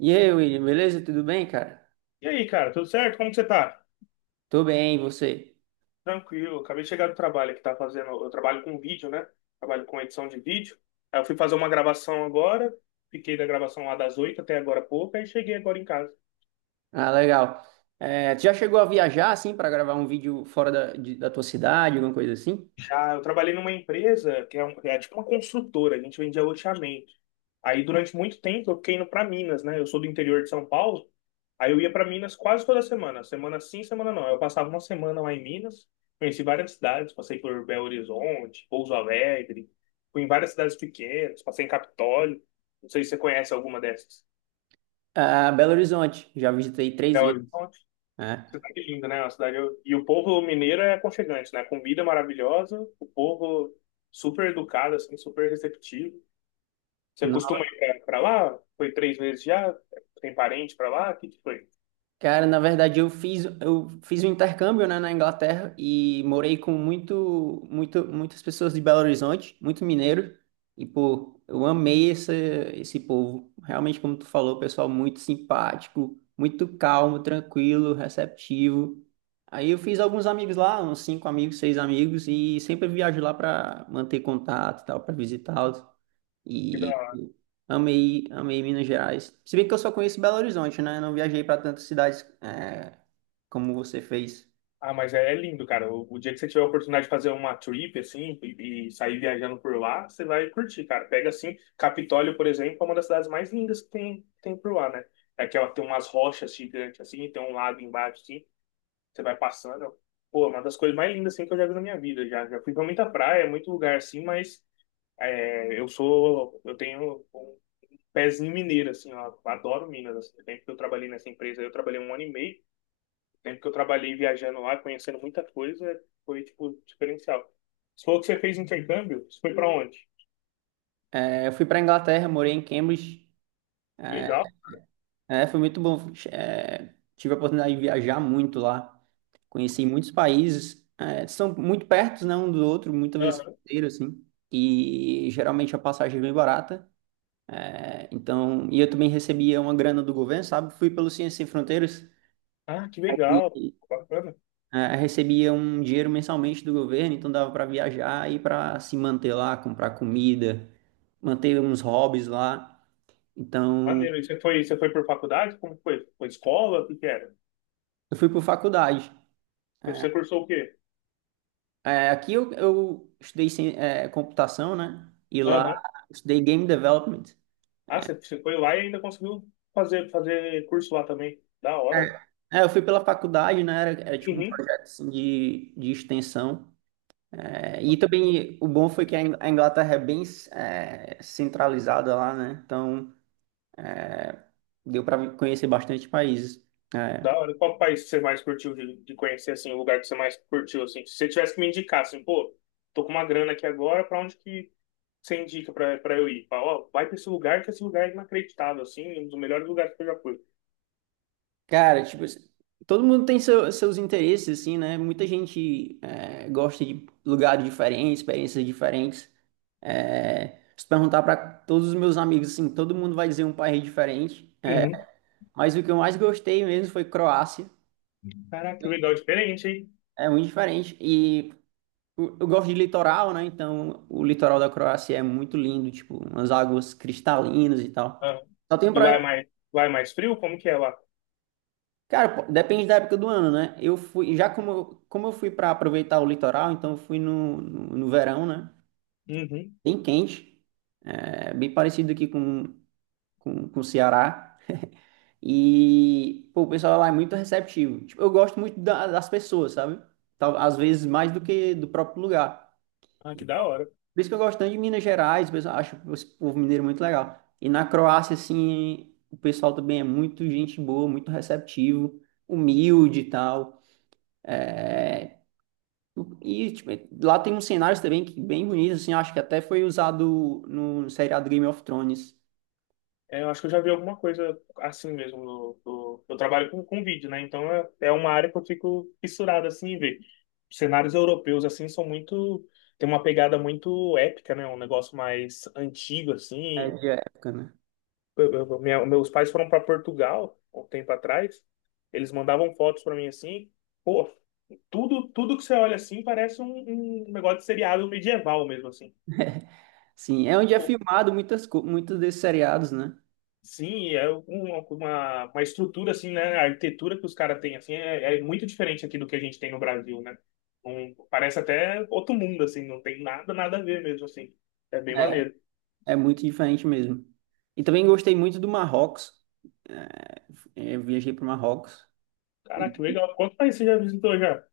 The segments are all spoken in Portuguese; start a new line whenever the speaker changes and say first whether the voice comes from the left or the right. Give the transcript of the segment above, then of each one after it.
right: E aí, William, beleza? Tudo bem, cara?
left: E aí, cara, tudo certo? Como que você tá?
right: Tô bem, e você?
left: Tranquilo, acabei de chegar do trabalho que tá fazendo. Eu trabalho com vídeo, né? Trabalho com edição de vídeo. Aí eu fui fazer uma gravação agora, fiquei da gravação lá das 8 até agora há pouco, aí cheguei agora em casa.
right: Ah, legal. É, tu já chegou a viajar, assim, pra gravar um vídeo fora da tua cidade, alguma coisa assim?
left: Ah, eu trabalhei numa empresa é tipo uma construtora, a gente vendia loteamento. Aí durante muito tempo eu fiquei indo pra Minas, né? Eu sou do interior de São Paulo. Aí eu ia para Minas quase toda semana, semana sim, semana não. Eu passava uma semana lá em Minas, conheci várias cidades, passei por Belo Horizonte, Pouso Alegre, fui em várias cidades pequenas, passei em Capitólio. Não sei se você conhece alguma dessas.
right: Ah, Belo Horizonte, já visitei três
left: Belo
right: vezes,
left: Horizonte,
right: né?
left: cidade linda, né? E o povo mineiro é aconchegante, né? Comida maravilhosa, o povo super educado, assim, super receptivo. Você costuma ir para lá? Foi três vezes já? Tem parente para lá? O que que foi?
right: Cara, na verdade eu fiz um intercâmbio, né, na Inglaterra e morei com muitas pessoas de Belo Horizonte, muito mineiro, e pô, eu amei esse povo. Realmente, como tu falou, pessoal muito simpático, muito calmo, tranquilo, receptivo. Aí eu fiz alguns amigos lá, uns cinco amigos, seis amigos, e sempre viajo lá para manter contato e tal, para visitá-los.
left: Que da
right: E
left: hora.
right: amei, amei Minas Gerais. Se bem que eu só conheço Belo Horizonte, né? Não viajei para tantas cidades como você fez.
left: Ah, mas é, é lindo, cara. O dia que você tiver a oportunidade de fazer uma trip, assim, e sair viajando por lá, você vai curtir, cara. Pega, assim, Capitólio, por exemplo, é uma das cidades mais lindas que tem por lá, né? É que ela tem umas rochas gigantes, assim, tem um lago embaixo, assim, você vai passando. Pô, é uma das coisas mais lindas, assim, que eu já vi na minha vida. Já fui pra muita praia, muito lugar, assim, mas é, eu tenho um pezinho mineiro, assim, ó. Adoro Minas, assim. Tempo que eu trabalhei nessa empresa, eu trabalhei 1 ano e meio, tempo que eu trabalhei viajando lá, conhecendo muita coisa, foi, tipo, diferencial. Você falou que você fez intercâmbio? Você foi pra onde?
right: É, eu fui para Inglaterra, morei em Cambridge.
left: Que legal.
right: É, foi muito bom. É, tive a oportunidade de viajar muito lá. Conheci muitos países. É, são muito pertos, né, um do outro, muitas vezes
left: Aham.
right: inteiro, assim. E geralmente a passagem é bem barata. É, então, e eu também recebia uma grana do governo, sabe? Fui pelo Ciência Sem Fronteiras.
left: Ah, que legal. Bacana.
right: Recebia um dinheiro mensalmente do governo, então dava para viajar e para se manter lá, comprar comida, manter uns hobbies lá. Então,
left: Maneiro. E você foi por faculdade? Como foi? Foi escola? O que que era?
right: eu fui por faculdade.
left: Você
right: É,
left: você cursou o quê?
right: é, aqui eu estudei computação, né? E lá
left: Aham.
right: eu estudei game development.
left: Ah, você foi lá e ainda conseguiu fazer curso lá também. Da hora.
right: É, é, eu fui pela faculdade, né? Era tipo um
left: Uhum.
right: projeto assim, de extensão. É, e também o bom foi que a Inglaterra é bem centralizada lá, né? Então deu para conhecer bastante países. É.
left: Da hora. Qual país que você mais curtiu de conhecer, assim, o lugar que você mais curtiu, assim? Se você tivesse que me indicar, assim, pô, tô com uma grana aqui agora, pra onde que você indica pra eu ir? Fala, ó, vai pra esse lugar, que esse lugar é inacreditável, assim, um dos melhores lugares que eu já fui.
right: Cara, tipo, assim, todo mundo tem seus interesses, assim, né? Muita gente gosta de lugares diferentes, experiências diferentes. É, se perguntar para todos os meus amigos, assim, todo mundo vai dizer um país diferente, né?
left: Uhum.
right: Mas o que eu mais gostei mesmo foi Croácia.
left: Caraca, que legal, diferente, hein?
right: É muito diferente. E eu gosto de litoral, né? Então, o litoral da Croácia é muito lindo, tipo, umas águas cristalinas e tal.
left: Ah.
right: Só tem um
left: E
right: problema.
left: lá é mais frio? Como que é lá?
right: Cara, pô, depende da época do ano, né? Eu fui, já como, como eu fui para aproveitar o litoral, então eu fui no verão, né?
left: Uhum.
right: Bem quente, é, bem parecido aqui com o Ceará. E, pô, o pessoal lá é muito receptivo. Tipo, eu gosto muito das pessoas, sabe? Tal, às vezes mais do que do próprio lugar.
left: Ah, que da hora.
right: Por isso que eu gosto tanto de Minas Gerais, o pessoal, acho o povo mineiro muito legal. E na Croácia, assim, o pessoal também é muito gente boa, muito receptivo, humilde e tal. É, e tipo, lá tem uns cenários também que bem bonitos, assim, acho que até foi usado no seriado Game of Thrones,
left: É, eu acho que eu já vi alguma coisa assim mesmo. Eu trabalho com vídeo, né? Então é, é uma área que eu fico fissurado assim em ver. Cenários europeus assim são muito. Tem uma pegada muito épica, né? Um negócio mais antigo,
right: é,
left: assim.
right: de época, né?
left: Meus pais foram para Portugal há um tempo atrás. Eles mandavam fotos para mim assim, pô, tudo que você olha assim parece um, um negócio de seriado medieval mesmo assim.
right: Sim, é onde é
left: Pô,
right: filmado muitos desses seriados, né?
left: sim, é uma estrutura assim, né? A arquitetura que os caras têm assim é, é muito diferente aqui do que a gente tem no Brasil, né? Um, parece até outro mundo assim, não tem nada a ver mesmo assim. É bem maneiro.
right: É muito diferente mesmo. E também gostei muito do Marrocos. É, é, eu viajei para o Marrocos. E,
left: Caraca, que legal. Quanto país você já visitou já?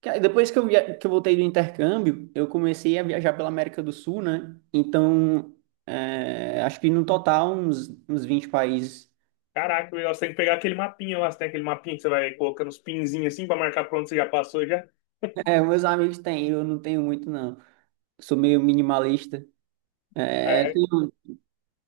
right: cara, depois que que eu voltei do intercâmbio, eu comecei a viajar pela América do Sul, né? Então, acho que no total uns 20 países.
left: Caraca, legal. Você tem que pegar aquele mapinha lá. Você tem aquele mapinha que você vai colocando os pinzinhos assim pra marcar pra onde você já passou já.
right: É, meus amigos têm, eu não tenho muito, não. Sou meio minimalista.
left: Ah,
right: É,
left: é.
right: tenho,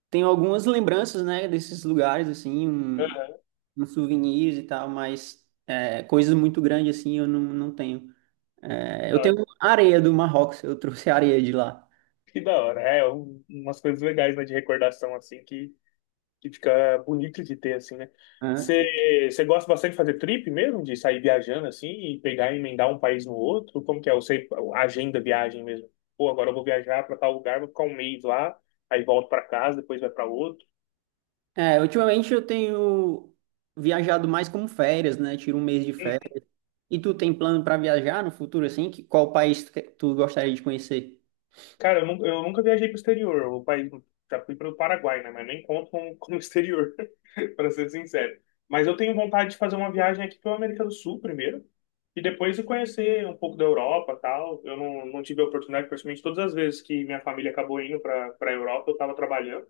right: tenho algumas lembranças, né, desses lugares, assim, um,
left: Aham,
right: uns souvenirs e tal, mas coisas muito grandes, assim, eu não tenho. É,
left: da
right: eu tenho
left: hora.
right: areia do Marrocos, eu trouxe areia de lá,
left: Que da hora. É, um- umas coisas legais, né, de recordação assim que fica bonito de ter, assim, né?
right: né?
left: Você gosta bastante de fazer trip mesmo? De sair viajando assim e pegar e emendar um país no outro? Como que é? Eu sei, agenda viagem mesmo. Pô, agora eu vou viajar pra tal lugar, vou ficar um mês lá, aí volto pra casa, depois vai pra outro.
right: É, ultimamente eu tenho viajado mais como férias, né, tiro um mês de férias. E tu tem plano para viajar no futuro, assim? Qual país tu gostaria de conhecer?
left: Cara, eu nunca viajei pro exterior. O país, já fui pro Paraguai, né? Mas nem conto como exterior, para ser sincero. Mas eu tenho vontade de fazer uma viagem aqui pela América do Sul primeiro. E depois de conhecer um pouco da Europa tal. Eu não, Não tive a oportunidade, principalmente todas as vezes que minha família acabou indo para Europa, eu estava trabalhando.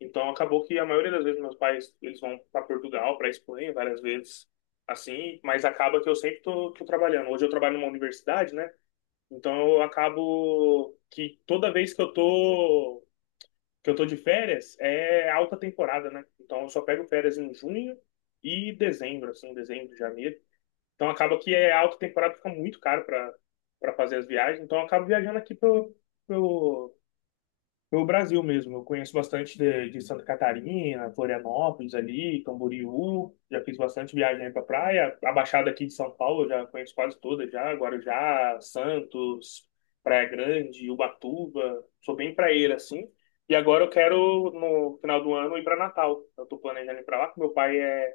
left: Então acabou que a maioria das vezes meus pais eles vão para Portugal, para Espanha várias vezes, assim. Mas acaba que eu sempre tô trabalhando. Hoje eu trabalho numa universidade, né? Então eu acabo que toda vez que eu tô de férias é alta temporada, né? Então eu só pego férias em junho e dezembro, assim, dezembro, janeiro. Então acaba que é alta temporada, fica muito caro para fazer as viagens. Então eu acabo viajando aqui para pelo Brasil mesmo, eu conheço bastante de Santa Catarina, Florianópolis ali, Camboriú, já fiz bastante viagem aí pra praia. A Baixada aqui de São Paulo eu já conheço quase toda já, Guarujá, Santos, Praia Grande, Ubatuba. Sou bem praieiro assim. E agora eu quero, no final do ano, ir para Natal. Eu tô planejando ir pra lá, que meu pai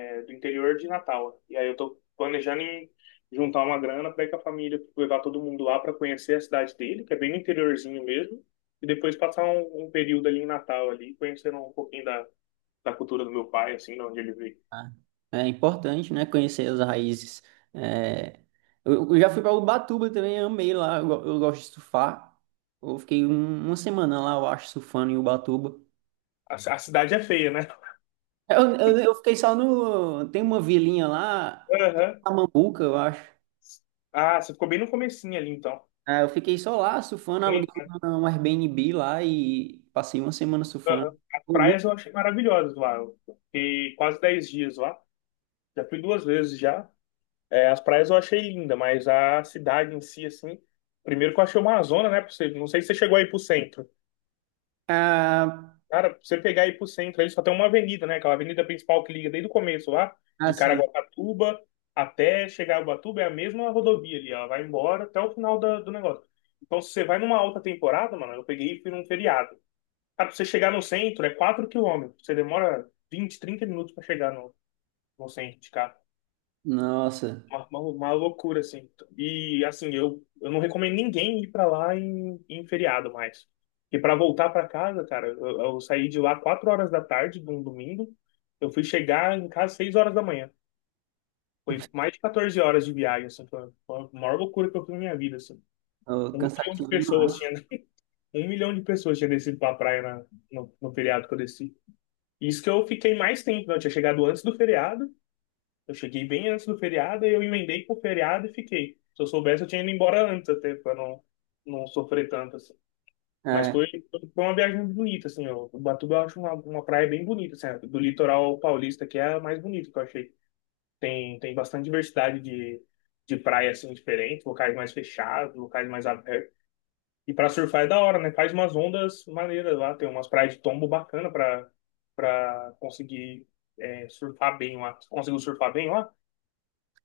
left: é do interior de Natal. E aí eu tô planejando em juntar uma grana para ir com a família, levar todo mundo lá para conhecer a cidade dele, que é bem no interiorzinho mesmo, e depois passar um, um período ali em Natal ali, conhecendo um pouquinho da, da cultura do meu pai, assim, de onde ele veio.
right: Ah, é importante, né? Conhecer as raízes. É, Eu já fui para Ubatuba também, amei lá. Eu gosto de surfar. Eu fiquei uma semana lá, eu acho, surfando em Ubatuba.
left: A cidade é feia, né?
right: Eu fiquei só no. Tem uma vilinha lá,
left: Aham.
right: Mambuca, eu acho.
left: Ah, você ficou bem no comecinho ali, então.
right: Ah, eu fiquei só lá surfando, aluguei
left: Sim,
right: um Airbnb lá e passei uma semana surfando.
left: aham. As
right: Foi
left: praias
right: muito.
left: eu achei maravilhosas lá. Eu fiquei quase 10 dias lá. Já fui duas vezes já. É, as praias eu achei linda, mas a cidade em si, assim, primeiro que eu achei uma zona, né? Pra você, não sei se você chegou aí pro centro.
right: Ah,
left: Cara, pra você pegar aí pro centro, aí só tem uma avenida, né? Aquela avenida principal que liga desde o começo lá, de
right: assim.
left: Caraguatatuba até chegar a Ubatuba, é a mesma rodovia ali, ela vai embora até o final do negócio. Então, se você vai numa alta temporada, mano, eu peguei e fui num feriado. Cara, pra você chegar no centro é 4 quilômetros, você demora 20, 30 minutos pra chegar no, no centro de cá.
right: Nossa,
left: Uma loucura, assim. E, assim, eu não recomendo ninguém ir pra lá em feriado mais. E pra voltar pra casa, cara, eu saí de lá 4 horas da tarde de um domingo. Eu fui chegar em casa 6 horas da manhã. Foi mais de 14 horas de viagem, assim. Foi a maior loucura que eu fiz na minha vida, assim. 1 milhão de
right: cansativo
left: pessoas
right: demais.
left: tinha... 1 milhão de pessoas tinha descido pra praia na, no feriado que eu desci. Isso que eu fiquei mais tempo, né? Eu tinha chegado antes do feriado, eu cheguei bem antes do feriado, aí eu emendei com o feriado e fiquei. Se eu soubesse, eu tinha ido embora antes até, pra não, não sofrer tanto, assim. Mas
right: É.
left: foi, foi uma viagem bonita, assim, ó. Ubatuba eu acho uma praia bem bonita, assim. Do litoral paulista, que é a mais bonita que eu achei. Tem bastante diversidade de praia, assim, diferente. Locais mais fechados, locais mais abertos. E pra surfar é da hora, né? Faz umas ondas maneiras lá. Tem umas praias de tombo bacana pra, pra conseguir é, surfar bem lá. Conseguiu surfar bem lá?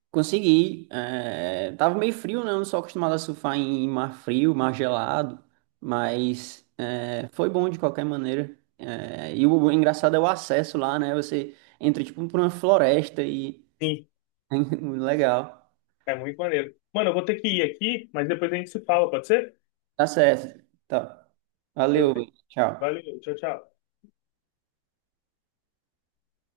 right: Consegui. Tava meio frio, né? Eu não sou acostumado a surfar em mar frio, mar gelado, mas foi bom de qualquer maneira. E o engraçado é o acesso lá, né? Você entra tipo por uma floresta e
left: Sim.
right: legal.
left: É muito maneiro. Mano, eu vou ter que ir aqui, mas depois a gente se fala, pode ser?
right: Tá certo. Tá. Valeu,
left: Perfeito.
right: tchau.
left: Valeu, tchau, tchau.